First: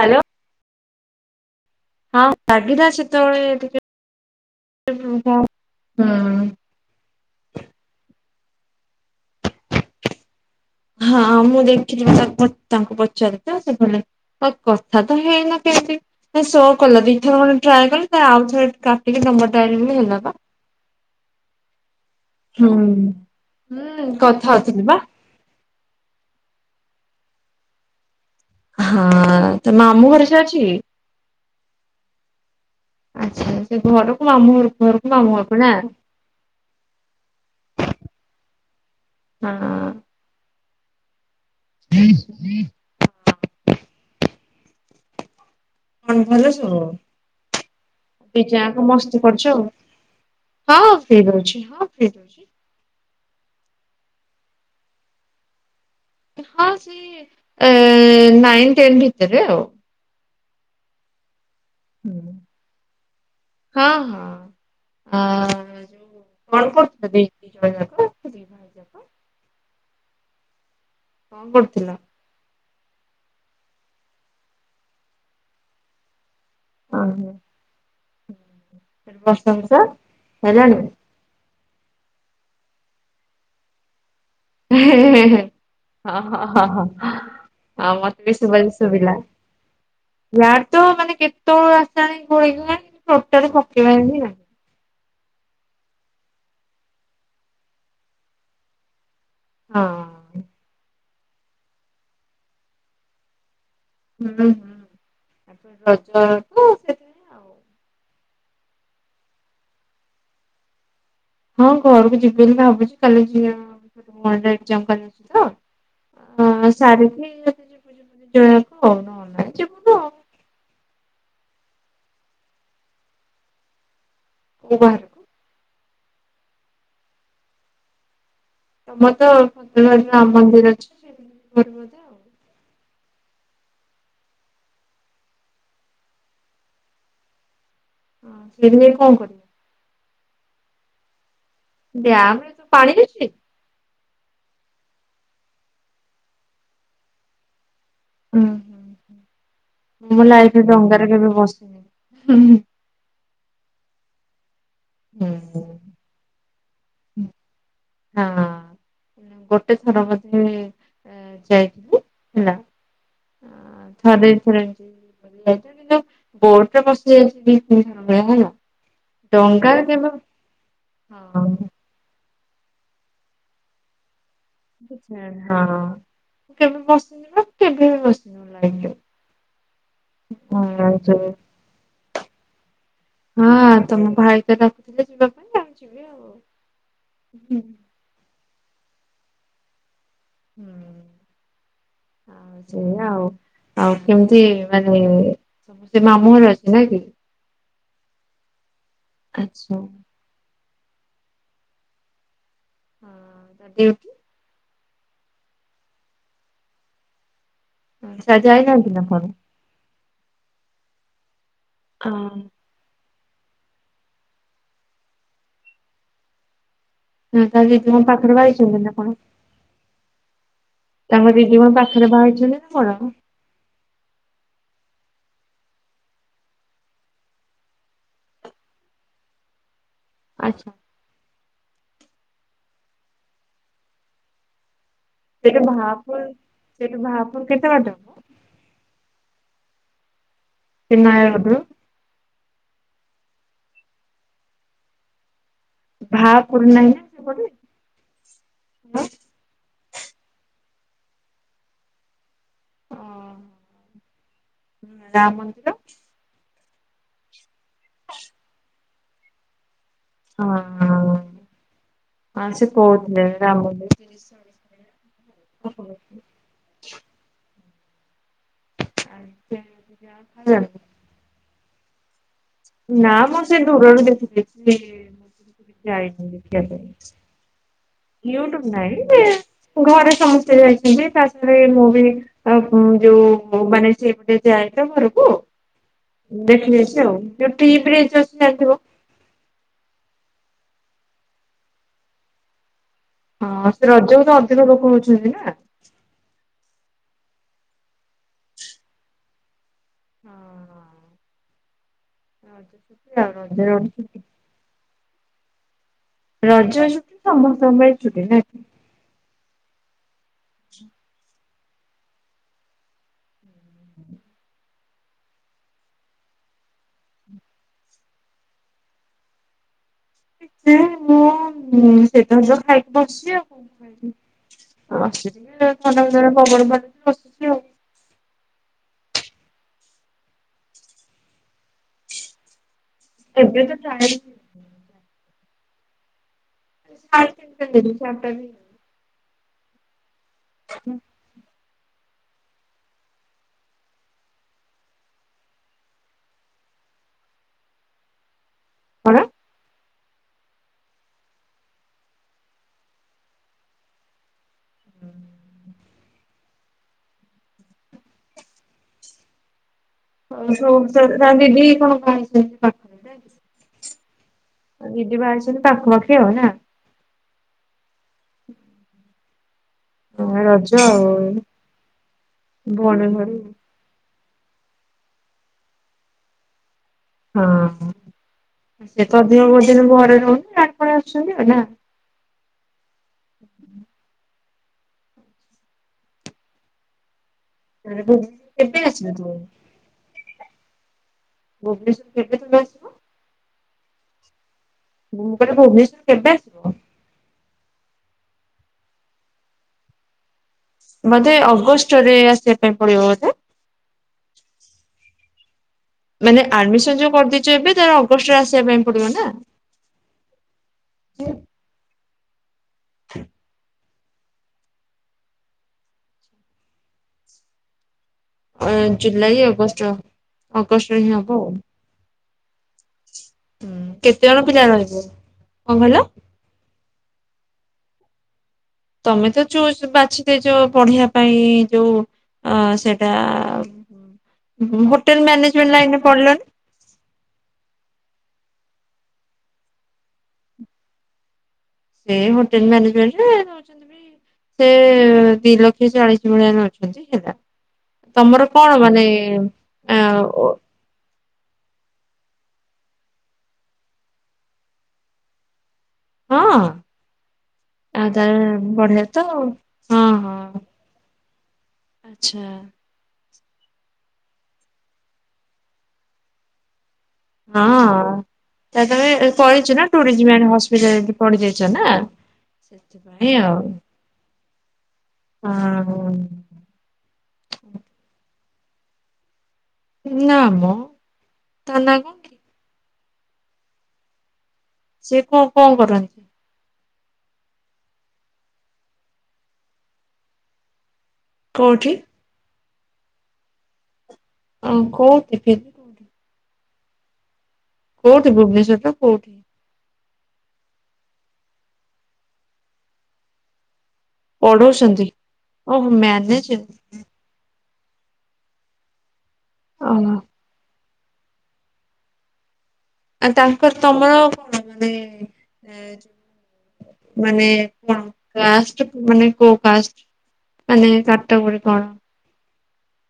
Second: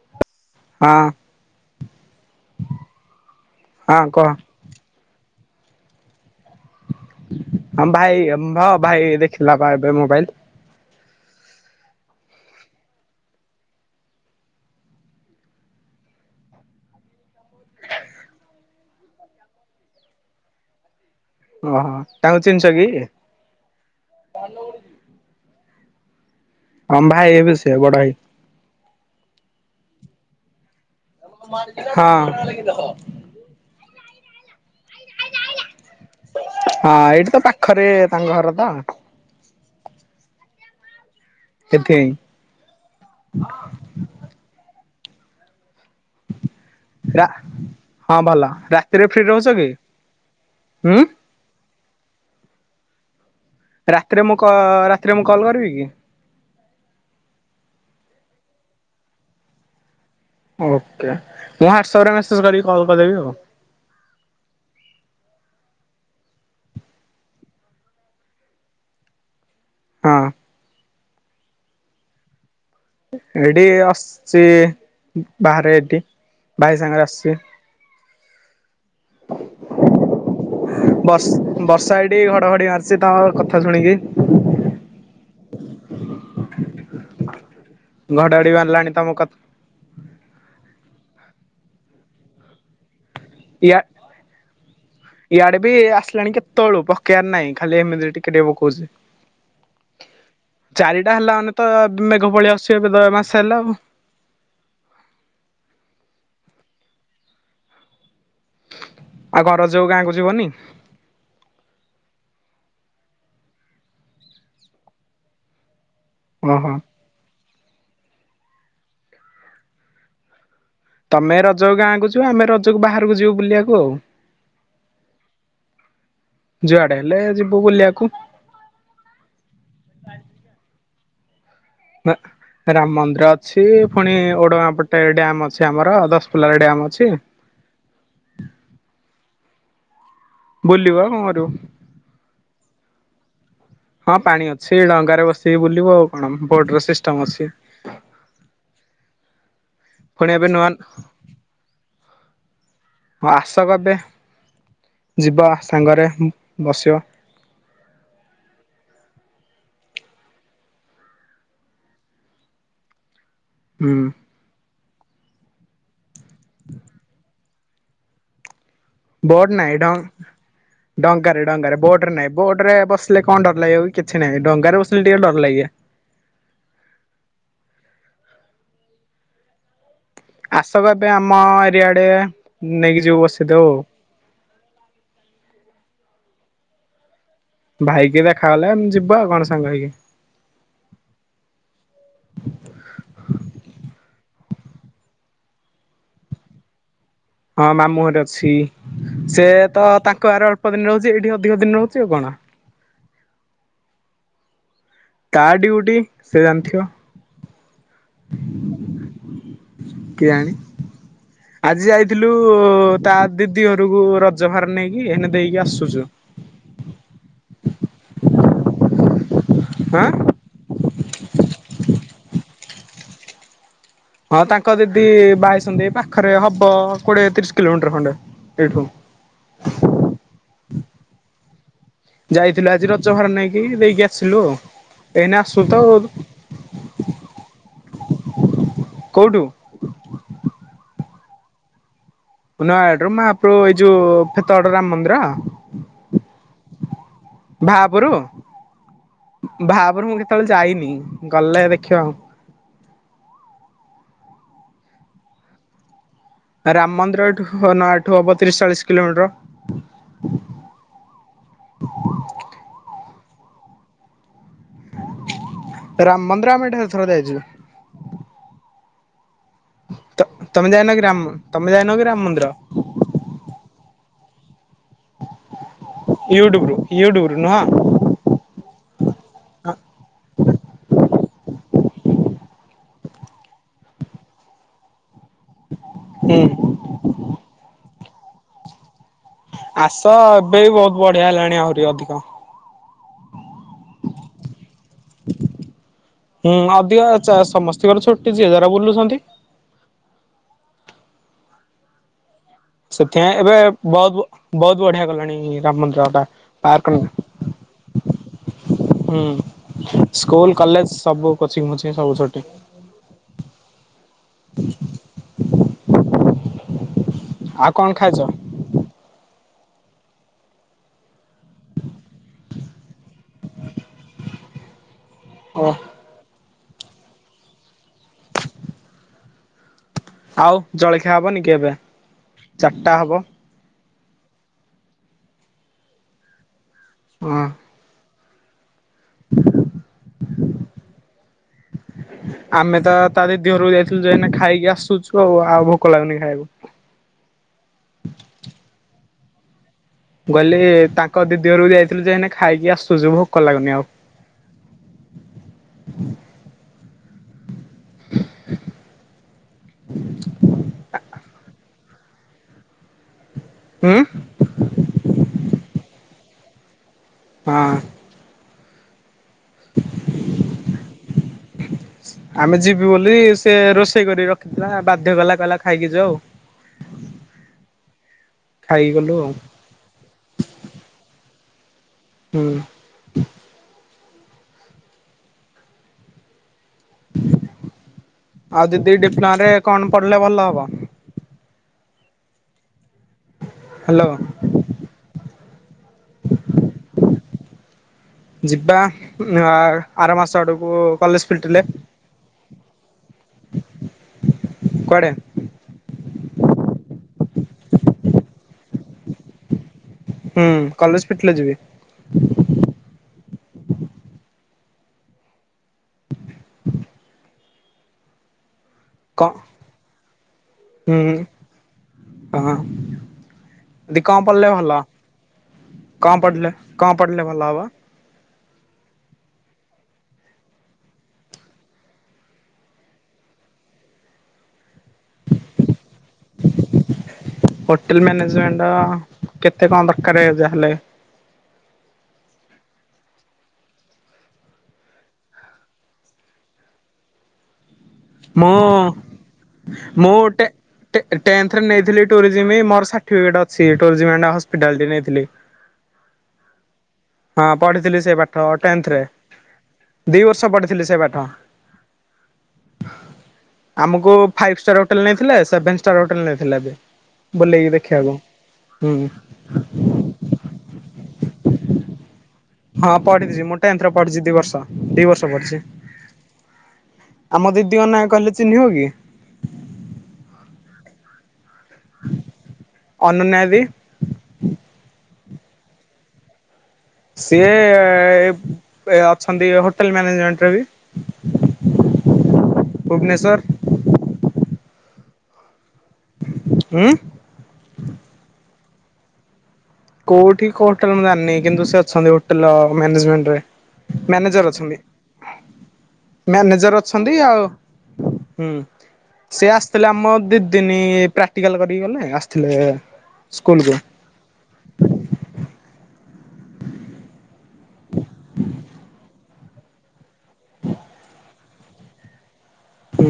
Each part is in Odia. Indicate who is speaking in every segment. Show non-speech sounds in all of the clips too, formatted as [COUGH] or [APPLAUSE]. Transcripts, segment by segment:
Speaker 1: ହାଲୋ
Speaker 2: ହଁ
Speaker 1: ହଁ ରା [UNINTELLIGIBLE] ଗିିଲା ସେତେବେଳେ
Speaker 2: ହଁ କହ
Speaker 1: ଟିକେ ହୁଁ।
Speaker 2: ଆମ ଭାଇ ଭ ଭାଇ ଦେଖିଲା ବା ଏବେ ମୋବାଇଲ
Speaker 1: ହଁ ମୁଁ ଦେଖିଚି ବା ତାଙ୍କୁ ପଚାରେ ତ ସେ ଭ ଆ କଥା ତ ହେଇନା କେମତି ଶୋ କଲା ଦିଥର ଖଣ୍ଡେ ଟ୍ରାଏ କଲି ଆଉ ଥରେ କାଟିକି ନମ୍ବର୍ ଡାଇ ହେଲା ବା।
Speaker 2: ଓହୋ ତାଙ୍କୁ ଚିହ୍ନିଛ
Speaker 1: ହୁଁ
Speaker 2: କି?
Speaker 1: ହୁଁ କଥା ହଉଛନ୍ତି ବା ।
Speaker 2: ହଁ ଭାଇ ହେବେ ସେ ବଡ ଭାଇ ।
Speaker 1: ହଁ ତ ମାମୁଁ ଘରେ ସେ ଅଛି କି?
Speaker 2: [UNINTELLIGIBLE] ହଁ
Speaker 1: ମୋ ମାମୁଁଘର
Speaker 2: ହଁ ଏଇଠି ତ ପାଖରେ ତାଙ୍କ ଘର ତ ସେଥିପାଇଁ
Speaker 1: ହୁଁ ହୁଁ କଣ ଭଲ ସବୁ
Speaker 2: ରା ହଁ ଭଲ
Speaker 1: ଦି ଜଣ ଯାକ
Speaker 2: ରାତିରେ ଫ୍ରି
Speaker 1: ମସ୍ତି
Speaker 2: ରହୁଛ
Speaker 1: କରୁଛ ଆଉ
Speaker 2: କି
Speaker 1: ହଁ
Speaker 2: ହୁଁ?
Speaker 1: ହେଇଯାଉଛି ହଁ। କି?
Speaker 2: ରାତିରେ ମୁଁ କ ରାତିରେ ମୁଁ କଲ୍ କରିବି କି?
Speaker 1: ହଁ ସେ ନାଇନ ଟେନ୍ ଭିତରେ ଆଉ।
Speaker 2: ଓକେ ମୁଁ ହ୍ୱାଟ୍ସଆପରେ
Speaker 1: ହୁଁ।
Speaker 2: ମେସେଜ କରିକି କଲ୍ କରିଦେବି ଆଉ।
Speaker 1: ହଁ ହଁ ଆ ଯୋଉ କଣ କରୁଛନ୍ତି?
Speaker 2: ହଁ
Speaker 1: କଣ କରୁଥିଲ?
Speaker 2: ଏଇଠି ଆସୁଛି ବାହାରେ ଏଠି। ଭାଇ ସାଙ୍ଗରେ
Speaker 1: ଓହୋ।
Speaker 2: ଆସଛି।
Speaker 1: ବର୍ଷା ଫର୍ଷା ହେଲାଣି?
Speaker 2: ବର୍ଷ ବର୍ଷା ଏଇଠି ଘଡ଼ଘଡ଼ି ମାରୁଛି ତମ କଥା ଶୁଣିକି।
Speaker 1: ହେ ହେ ହେ ହେ ହଁ ହଁ ହଁ ହଁ ହଁ ମତେ ବି
Speaker 2: ଘଡଘଡି
Speaker 1: ଶୁଭା
Speaker 2: ମାରିଲାଣି ତମ
Speaker 1: ଶୁଭିଲା
Speaker 2: କଥା
Speaker 1: ୟାର ତ ମାନେ କେତେବେଳ କେଜାଣି କହିବି। ଟୋଟାଲି
Speaker 2: ୟା
Speaker 1: ପକେଇବାର ହିଁ ନାହିଁ।
Speaker 2: ଇଆଡେ ବି ଆସିଲାଣି କେତେବେଳୁ ପକେଇବାର ନାହିଁ ଖାଲି ଏମିତି ଟିକେ ଟିକେ ପକଉଛି।
Speaker 1: ହଁ
Speaker 2: ଏଇଟା ହେଲା ମାନେ ତ ମେଘ ପଳେଇ ଆସୁଛି ଏବେ ତ ମାସେ ହେଲା ଆଉ।
Speaker 1: ହୁଁ ହୁଁ ତାପରେ ରଜ ତ ସେଥିରେ ଆଉ
Speaker 2: ଆଉ ଯୋଉ ରଜକୁ ଗାଁକୁ ଯିବନି?
Speaker 1: ହଁ ଘରକୁ ଯିବି ବୋଲି ଭାବୁଛି କାଲି ଯିବା ଭଉଣୀର ଏକଜାମ୍ କାଲି ଅଛି ତ
Speaker 2: ଓହୋ
Speaker 1: ହଁ ସାରିକି ଯିବୁ ଆଉ।
Speaker 2: ତମେ ରଜକୁ ଗାଁକୁ ଯିବ ଆମେ ରଜକୁ ବାହାରକୁ ଯିବୁ ବୁଲିବାକୁ ଆଉ।
Speaker 1: କୋଉ ବାହାରକୁ?
Speaker 2: ଯୁଆଡେ ହେଲେ ଯିବୁ ବୁଲିବାକୁ।
Speaker 1: ତମର ତ ଚନ୍ଦ୍ରଭାଗା ରାମ ମନ୍ଦିର ଅଛି। ହୁଁ
Speaker 2: ନା ରାମ ମନ୍ଦିର ଅଛି ପୁଣି ଓଡଗାଁ ପଟେ ଡ୍ୟାମ ଅଛି ଆମର ଦଶପୁଲାର ଡ୍ୟାମ ଅଛି।
Speaker 1: ହ ସେ କଣ କରିବ।
Speaker 2: ବୁଲିବୁ ଆଉ କଣ କରିବୁ।
Speaker 1: ଡ୍ୟାାମରେ ତୁ ପାଣି ରେ
Speaker 2: ହଁ ପାଣି ଅଛି ଡଙ୍ଗାରେ ବସିକି ବୁଲିବୁ ଆଉ କଣ ବୋଟ ର ସିଷ୍ଟମ ଅଛି।
Speaker 1: ହୁଁ ହୁଁ ହୁଁ ମୁଁ ମୋ
Speaker 2: ପୁଣି ଏବେ
Speaker 1: ଲାଇଫରେ
Speaker 2: ନୂଆ
Speaker 1: ଡ଼ଙ୍ଗାରେ କେବେ ବସିନି। ହୁଁ
Speaker 2: ହଁ ଆସ କେବେ
Speaker 1: ହୁଁ
Speaker 2: ଯିବା
Speaker 1: ହଁ
Speaker 2: ସାଙ୍ଗରେ ବସିଵ
Speaker 1: ହଁ ଗୋଟେ ଥର ବୋଧେ ଯାଇଥିଲି ହେଲା
Speaker 2: ହୁଁ
Speaker 1: ଥରେ ଥରେ ଛ କିନ୍ତୁ ବୋଡରେ ବସି ଯାଇଛି ହେଲା
Speaker 2: ବୋଟ ନାହିଁ
Speaker 1: ଡଙ୍ଗାରେ
Speaker 2: ଡ
Speaker 1: କେବେ ହଁ
Speaker 2: ଡଙ୍କାରେ
Speaker 1: ହଁ।
Speaker 2: ଡଙ୍କାରେ ବୋଟ ନାଇଁ ବୋର୍ଡ ରେ ବସିଲେ କଣ ଡରିଲ ଏଉ କେତେ
Speaker 1: ହଁ କେବେ ବସିଯିବା କେବେ ବି ବସି ମୋ ଲାଇଫ ରେ
Speaker 2: ଆସ କେବେ ଆମ ଏରିଆଡେରେ
Speaker 1: ହଁ ତମ ଭାଇ ତ ଡାକୁଥିଲେ ଯିବା ପାଇଁ ଚାହୁଁ ଯିବି ଆଉ, ହୁଁ।
Speaker 2: ଭାଇ କେ ଦେଖ ଖାଲେ ଜୀବ ହେଲେ ସାଙ୍ଗ ହେଇକି।
Speaker 1: ହୁଁ ଆଉ ସେଇା ଆଉ ଆଉ କେମିତି ମାନେ ସମ ସେ ମାମୁଁରେ ଅଛି ନା କି
Speaker 2: ହଁ ମାମୁଁରେ ଅଛି। ସେ
Speaker 1: ଆଚ୍ଛା
Speaker 2: ତ ତାଙ୍କୁ ଆର ଅଳ ସ ଦିନରେ ରହୁଛି ଏଇଠି ଅଧିକ ଦିନ ରହୁଛି ଆଉ କଣ
Speaker 1: ହଁ ଡିଉଟି
Speaker 2: ତା ଡିଉଟି ସେ ଜାଣିଥିବ।
Speaker 1: ସାଇକି ଇନା କିନା କଣ
Speaker 2: କେୟାଣୀ ଆଜି ଯାଇଥିଲୁ
Speaker 1: ହଁ।
Speaker 2: ତା ଦିଦି ଘରକୁ ରଜ ବାହାର ନେଇକି ଏନେ ଦେଇକି ଆସୁଛୁ।
Speaker 1: ହଁ ତା ସେି ମ ପାଖରେ ବାହାରିଛନ୍ତି ନା କଣ
Speaker 2: ଆଁ
Speaker 1: ତାଙ୍କର ଦିଦି କଣ ପାଖରେ ବାହାରିଛନ୍ତି ନା କଣ
Speaker 2: ହଁ ତାଙ୍କ ଦିଦି ବାହାହେଇସନ୍ତି ପାଖରେ ହବ କୋଡିଏ ତିରିଶ କିଲୋମିଟର ଖଣ୍ଡେ ଏଇଠୁ
Speaker 1: ଆଛା
Speaker 2: ଯାଇଥିଲୁ ଆଜି ରଜ ଭାର ନେଇକି ଦେଇକି ଆସିଲୁ ଆଉ ଏଇନେ ଆସୁ
Speaker 1: ସେଟା
Speaker 2: ତ
Speaker 1: ଭା
Speaker 2: ଆଉ
Speaker 1: ପୁର ସେଠୁ ଭା ପୁର କେତେ ବାଟ
Speaker 2: କୋଉଠୁ
Speaker 1: ଏଇ ନୟାଗଡ଼ ରୁ
Speaker 2: ନୟାଗଡ ର ମାପ ଏଇ ଯୋଉ ଫେତେଗଡ ରାମ ମନ୍ଦିର
Speaker 1: ଭା ପୁର ନହିଁ ନା ସେପଟେ?
Speaker 2: ଭା ପୁରୁ
Speaker 1: ହଁ।
Speaker 2: ଭା ଗୁରୁ ମୁଁ କେତେବେଳେ ଯାଇନି ଗଲେ ଦେଖିବା ଆଉ।
Speaker 1: ଓ ରାମ ମନ୍ଦିର?
Speaker 2: ରାମ ମନ୍ଦିର ଏଠୁ ହୁ ନ ଏଠୁ ହବ ତିରିଶ ଚାଳିଶ କିଲୋମିଟର।
Speaker 1: ହଁ ହେ ରାମ ମନ୍ଦିର ତିରିଶ ଚାଳିଶ
Speaker 2: ରାମ ମନ୍ଦିର ଆମେ ଏଠାକୁ ଥରେ ଯାଇଛୁ। ତ ତମେ ଯାଇନ କି ରାମ ତମେ ଯାଇନକି ରାମ ମନ୍ଦିର?
Speaker 1: ନା ମ ସେ ଦୂରରୁ ଦେଖିଥିଲି। ମୁଁ ଯାଇନି ଦେଖିବା
Speaker 2: ୟୁଟ୍ୟୁବରୁ ୟୁଟ୍ୟୁବରୁ ନୁହଁ।
Speaker 1: ପାଇଁ ୟୁଟୁବ୍ ନାଇ ଘରେ ସମସ୍ତେ ଯାଇଛନ୍ତି ଫାଷ୍ଟ ଥରେ ମୁଁ ବି ଯୋଉ ମାନେ ସେ ପଟେ ଯାଏ ତ ଘର କୁ ମୁ
Speaker 2: ହୁଁ
Speaker 1: ଦେଖି ଦେଇଛି ଆଉ। ଚାଣିଥିବ [UNINTELLIGIBLE]
Speaker 2: ଆସ ଏବେ ବହୁତ ବଢିଆ ହେଲାଣି ଆହୁରି ଅଧିକ।
Speaker 1: ହଁ ସେ ରଜକୁ ତ ଅଧିକ ଲୋକ ହଉଛନ୍ତି ନା
Speaker 2: ସ ସମସ୍ତିଙ୍କର ଛୁଟି ଯିଏ ଯାର ବୁଲୁଛନ୍ତି।
Speaker 1: ହଁଅ।
Speaker 2: ସେଥିପାଇଁ ଏବେ
Speaker 1: ରଜ ଛୁଟି
Speaker 2: ବହୁତ ବହୁତ ବଢିଆ ଗଲାଣି ରାମ ମନ୍ଦିର ଟା ପାର୍କ
Speaker 1: ରଜ
Speaker 2: ହୁଁ
Speaker 1: ଛୁଟି ସମସ୍ତଙ୍କ ପାଇ ଛୁଟି ନା କି
Speaker 2: [INAUDIBLE] ସ୍କୁଲ କଲେଜ୍ ସବୁ କୋଚିଂ ବୋଚିଂ ସବୁ ସେଠି ଆଉ କଣ ଖାଇଛ?
Speaker 1: [UNINTELLIGIBLE] ମୁଁ ସେତେବେଳେ ଯୋଉ ଖାଇକି ବସିଚି ଆଉ ଆସିଛି
Speaker 2: ଓ
Speaker 1: ଟିକେ ଥଣ୍ଡା ଥଣ୍ଡା ପବନ ବା ଏଠି ବସିଚି ଆଉ।
Speaker 2: ଆଉ ଜଳଖିଆ ହବନି କି ଏବେ ଚା ଟା ହବ।
Speaker 1: [UNINTELLIGIBLE] [UNINTELLIGIBLE] ହ
Speaker 2: ହ
Speaker 1: ହୁଁ
Speaker 2: ଆମେ ତ ତା ଦିଦି ଘରକୁ ଯାଇଥିଲୁ ଯାଇ ଖାଇକି ଆସୁଛୁ ଆଉ ଆଉ ଭୋକ ଲାଗୁନି ଖାଇବାକୁ।
Speaker 1: କଣ?
Speaker 2: ଗହିଲି ତାଙ୍କ ଦିଦି ଘରୁ ଯାଇଥିଲୁ ଯେ ହେନା ଖାଇକି ଆସୁଛୁ ଭୋକ ଲାଗୁନି ଆଉ।
Speaker 1: ହୁଁ ହ ସ ତା ଦିଦି କଣ ପାଖ
Speaker 2: ହଁ
Speaker 1: ଗିଦି ବାରଛନ୍ତିଛନ୍ତି ପାଖପଖି ନା
Speaker 2: ପାଁ
Speaker 1: ରଜ ଆଉ
Speaker 2: ଆମେ ଯିବୁ
Speaker 1: ଭଉଣୀ
Speaker 2: ବୋଲି
Speaker 1: ଘରୁ
Speaker 2: ସେ ରୋଷେଇ କରି ରଖ। ଥିଲା ବାଧ୍ୟ କଲା କହିଲା ଖାଇକି ଯ ଆଉ
Speaker 1: ହଁ
Speaker 2: ଖାଇକି
Speaker 1: ସେ
Speaker 2: ଗଲୁ ଆଉ
Speaker 1: ତଧିକ ଭୋଜିନ ଭରେ ରହୁନି ଆଡ ପଣି ଆସୁଛନ୍ତି ନା
Speaker 2: ହୁଁ
Speaker 1: ହୁଁ
Speaker 2: ଆଉ
Speaker 1: କେବେ
Speaker 2: ଦିଦି
Speaker 1: ଆସିବୁ ତୁ
Speaker 2: ଡିପ୍ଲଁ ରେ କଣ ପଡିଲେ ଭଲ ହବ
Speaker 1: ଭୁବନେଶ୍ଵର କେତବେେ ତମେ ଆସିବ
Speaker 2: ହ୍ୟାଲୋ
Speaker 1: ଗଟେ ଭୁବନେଶ୍ଵରରେ କେବେ ଆସିବ
Speaker 2: ଯିବା ଆର ମାସ ଆଡକୁ କଲେଜ
Speaker 1: ବୋଧେ
Speaker 2: ଫିଟିଲେ
Speaker 1: ଅଗଷ୍ଟରେ ଆସିବା ପାଇଁ ପଡିବ ବୋଧେ
Speaker 2: କୁଆଡେ?
Speaker 1: ମାନେ ଆଡମିସନ ଯୋଉ କରିଦେଇଛୁ ଏବେ ତାର ଅଗଷ୍ଟରେ ଆସିବା ପାଇଁ ପଡିବ ନା
Speaker 2: ହୁଁ କଲେଜ ପିଟ ଯିବି
Speaker 1: [UNINTELLIGIBLE]
Speaker 2: ହଁ
Speaker 1: ଅ
Speaker 2: କଣ
Speaker 1: ଜୁଲାଇ ଅଗଷ୍ଟ
Speaker 2: ହୁଁ
Speaker 1: ଅଗଷ୍ଟରେ ହିଁ ହବ ଆଉ
Speaker 2: ହ ଦଦି
Speaker 1: କେତେ
Speaker 2: କଣ
Speaker 1: ଜଣ
Speaker 2: ପଢିଲେ
Speaker 1: ପିଲା
Speaker 2: ଭଲ
Speaker 1: ରହିବେ
Speaker 2: କଣ ପଢିଲ କଣ ପଢିଲେ ଭଲ ହବ
Speaker 1: ତମେ ତ ଚୁ ବାଛିଦ ଯୋଉ ପଢିବା ପାଇଁ ଯୋଉ ଅ ସେଟା ହୋଟେଲ ମ୍ୟାନେଜମେଣ୍ଟ ଲ ଏେ ପଡିଲନ
Speaker 2: ହୋଟେଲ ମ୍ୟାନେଜମେଣ୍ଟ କେତେ କଣ ଦରକାର ଯାହାହେଲେ
Speaker 1: ସେ ହୋଟେଲ ମାନେଜମଣ୍ଟରେ ନଉଛନ୍ତି ସେ ଦି ଲକ୍ଷ ଚାଳିଶ ଭଳିଆ ନଉଛନ୍ତି ହେଲା ତମର
Speaker 2: ମୁଁ
Speaker 1: କଣ ମାନେ ଆ
Speaker 2: ଏରେ ନେଇଥିଲି ମୋର ସଟି ଅିଟା ନେଇଥିଲି।
Speaker 1: ହଁ
Speaker 2: ହଁ ପଢିଥିଲି ସେ
Speaker 1: ଆଦ
Speaker 2: ପାଠ ଟେନ୍ଥରେ
Speaker 1: ବଢଆ ତ ହଁ
Speaker 2: ଦି ବର୍ଷ
Speaker 1: ହଁ
Speaker 2: ପଢିଥିଲି ସେ ପାଠ।
Speaker 1: ଆଛା
Speaker 2: ଆମକୁ ଫାଇଭ ହୋଟେଲ ନେଇଥିଲା ସେଭେନ ହୋଟେଲ ନେଇଥିଲା ଏବେ
Speaker 1: ହଁ
Speaker 2: ବୁଲେଇକି ଦେଖିବାକୁ
Speaker 1: ତମେ
Speaker 2: ହୁଁ
Speaker 1: ତାହେଲେ କରିଛ ନା ଟୁରିଜିମ୍ ଆଡ଼େ ହସ୍ପିଟାଲ ପଡି ଯାଇଛ ନା ।
Speaker 2: ହଁ ପଡ଼ଛି ମୋଟା ଯନ୍ତ୍ର ପଡ଼ିଛିି ଦି ବର୍ଷ। ଦି ବର୍ଷ ପଢିଛି।
Speaker 1: ହଁ।
Speaker 2: ଆମ ଦିଦିଙ୍କ ନା କହିଲେ ଚିହ୍ନିବ କି?
Speaker 1: ନାମ ତା ନାଁ କଣ?
Speaker 2: ଅନନ୍ୟା ଦିଦି
Speaker 1: ସିଏ କଣ କଣ କରନ୍ତି?
Speaker 2: ସିଏ ଅଛନ୍ତି ହୋଟେଲ ମ୍ୟାନେଜମେଣ୍ଟରେ ବି
Speaker 1: କୋଉଠି?
Speaker 2: ଭୁବନେଶ୍ୱର ।
Speaker 1: ଆ କୋଉ ଦିଦି
Speaker 2: ଉଁ
Speaker 1: କୋଉଠି ଭୁବନେଶ୍ଵରର କୋଉଠି?
Speaker 2: କୋଉଠି କୋଉ ହୋଟେଲ ମୁଁ ଜାଣିନି କିନ୍ତୁ ସେ ଅଛନ୍ତି ହୋଟେଲ ମ୍ୟାନେଜମେଣ୍ଟରେ ମ୍ୟାନେଜର ଅଛନ୍ତି
Speaker 1: ପଢଉଛନ୍ତି
Speaker 2: ମ୍ୟାନେଜର ଅଛନ୍ତି ଆଉ ହୁଁ। ସିଏ ଆସିଥିଲେ ଆମ
Speaker 1: ଓହୋ
Speaker 2: ଦି ଦିନ ପ୍ରାକ୍ଟିକାଲ କରିକି ଗଲେ ଆସିଥିଲେ
Speaker 1: ଆଉ
Speaker 2: ସ୍କୁଲକୁ।
Speaker 1: ତାଙ୍କର ତମର କଣ? ମାନେ ଯୋଉ ମାନେ କଣ ଲାଷ୍ଟ ମାନେ କୋଉ କାଷ୍ଟ ମାନେ ତାଙ୍କ ତ ପୁଣି କଣ?
Speaker 2: ହୁଁ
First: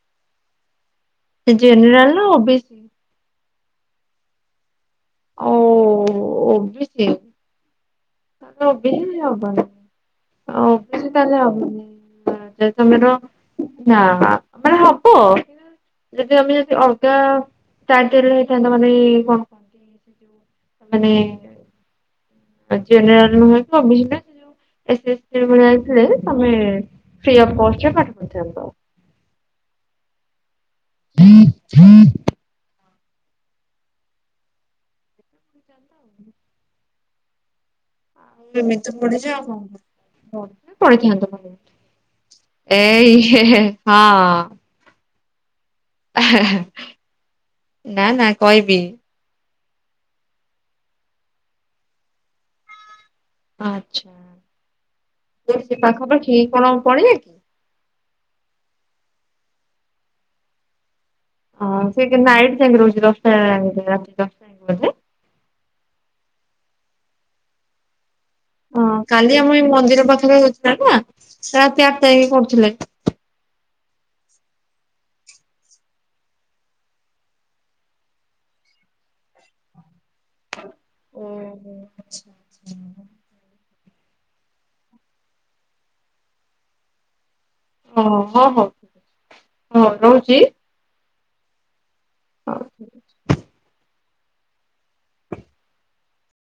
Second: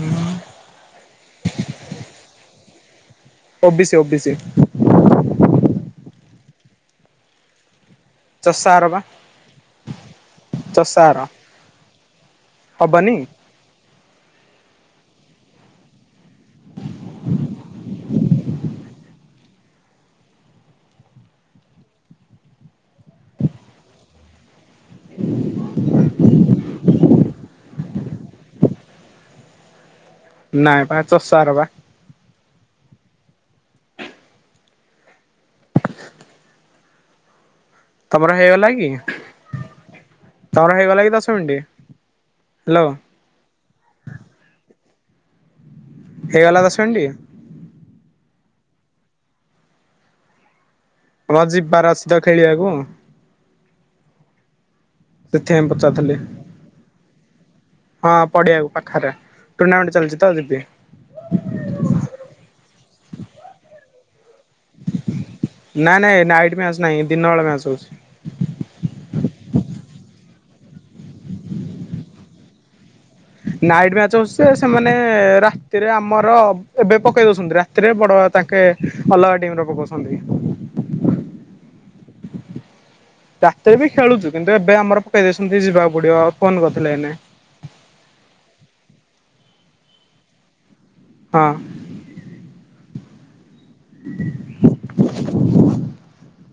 Speaker 2: ।
Speaker 1: ସିଏ ଜେନେରାଲ ନା ଓ ବି ସି?
Speaker 2: ଓ ବିି ସି ଓ ବିି ସିି ।
Speaker 1: ଓ ଓ ବି ସି। ଓ
Speaker 2: ଚଷାର
Speaker 1: ବି
Speaker 2: ବା
Speaker 1: ସି ହବନି ଆଉ ଓ ବି ସି
Speaker 2: ଚଷାର
Speaker 1: ତାହେଲେ ହବନି ଯଦି ତମର
Speaker 2: ହବନି?
Speaker 1: ନା ମାନେ ହବ ଯଦି ଆମେ ଯଦି ଅଲଗା ଚାରିଟାରେ ହେଇଥାନ୍ତା ମାନେ କଣ କୁହନ୍ତି ମାନେ ଆ ଜେନେରାଲ ନୁହେଁ କି ଓ ବି ସି ନୁହେଁ ଏ ଇ ବି ସି ଭଳିଆ ହେଇଥିଲେ ତମେ ଫ୍ରି ଅଫ୍ କଷ୍ଟରେ ପାଠ ପଢ଼ିଥାନ୍ତ।
Speaker 2: ନାଇଁ ପା ଚଷାଘର ବା । ତମର
Speaker 1: ଆଉ
Speaker 2: ହେଇଗଲା
Speaker 1: ଏମତି
Speaker 2: କି
Speaker 1: ତ ପଢ଼ିଚି ଆଉ କଣ
Speaker 2: ତମର ହେଇଗଲା କି ଦଶ ମିନିଟ୍?
Speaker 1: ପଢ଼ିଥାନ୍ତ
Speaker 2: ହ୍ୟାଲୋ
Speaker 1: ଏଇ ହଁ ।
Speaker 2: ହେଇଗଲା ଦଶ ମିନିଟ୍?
Speaker 1: ନା ନା କହିବି
Speaker 2: ହଁ ଯିବାର ଅଚ୍ଛି ତ ଖେଳିବାକୁ
Speaker 1: ଆଚ୍ଛା
Speaker 2: ସେଥିପାଇଁ
Speaker 1: ଏଇଠି
Speaker 2: ପଚାରୁଥିଲି
Speaker 1: ପାଖାପାଖି କଣ ପଡିଆ ଅଛି
Speaker 2: ହଁ ପଡିଆକୁ ପାଖରେ ଟୁର୍ଣ୍ଣାମେଣ୍ଟ ଚାଲିଛି ତ ଯିବି
Speaker 1: ହଁ ସେଠି ନାଇଟ୍ ଯାଙ୍କେ ରହୁଛି ଦଶ ତା ରାତି ଦଶ
Speaker 2: ନାଇଁ ନାଇଁ ନାଇଟ୍ ମ୍ୟାଚ ନାଇଁ ଦିନ ମ୍ୟାଚ ବେଳା ମ୍ୟାଚ୍ ହଉଛି।
Speaker 1: ମୁଁ ଏଇ ମନ୍ଦିର ପାଖରେ [UNINTELLIGIBLE] ନା ସେ ରାତି ଆଠଟା ଯାଏଁ କରୁଥିଲେ।
Speaker 2: ନାଇଟ ମ୍ୟାଚ ହଉଛି ସେମାନେ ରାତିରେ ଆମର ଏବେ ପକେଇ ଦଉଛନ୍ତି ରାତିରେ ବଡ ତାଙ୍କେ ଅଲଗା ଟିମରେ ପକଉଛନ୍ତି।
Speaker 1: ଓ ହୋ।
Speaker 2: ରାତିରେ ବି ଖେଳୁଛୁ କିନ୍ତୁ ଏବେ ଆମର ପକେଇ ଦେଇଇଛନ୍ତି ଯିବାକୁ ପଡିବ ଆଉ ଫୋନ୍ କରିଥିଲେ ଏଇନେ।
Speaker 1: ହଁ ହଁ ହଉ ହଁ ରହୁଛି।
Speaker 2: ହଁ।
Speaker 1: [UNINTELLIGIBLE]
Speaker 2: [INAUDIBLE]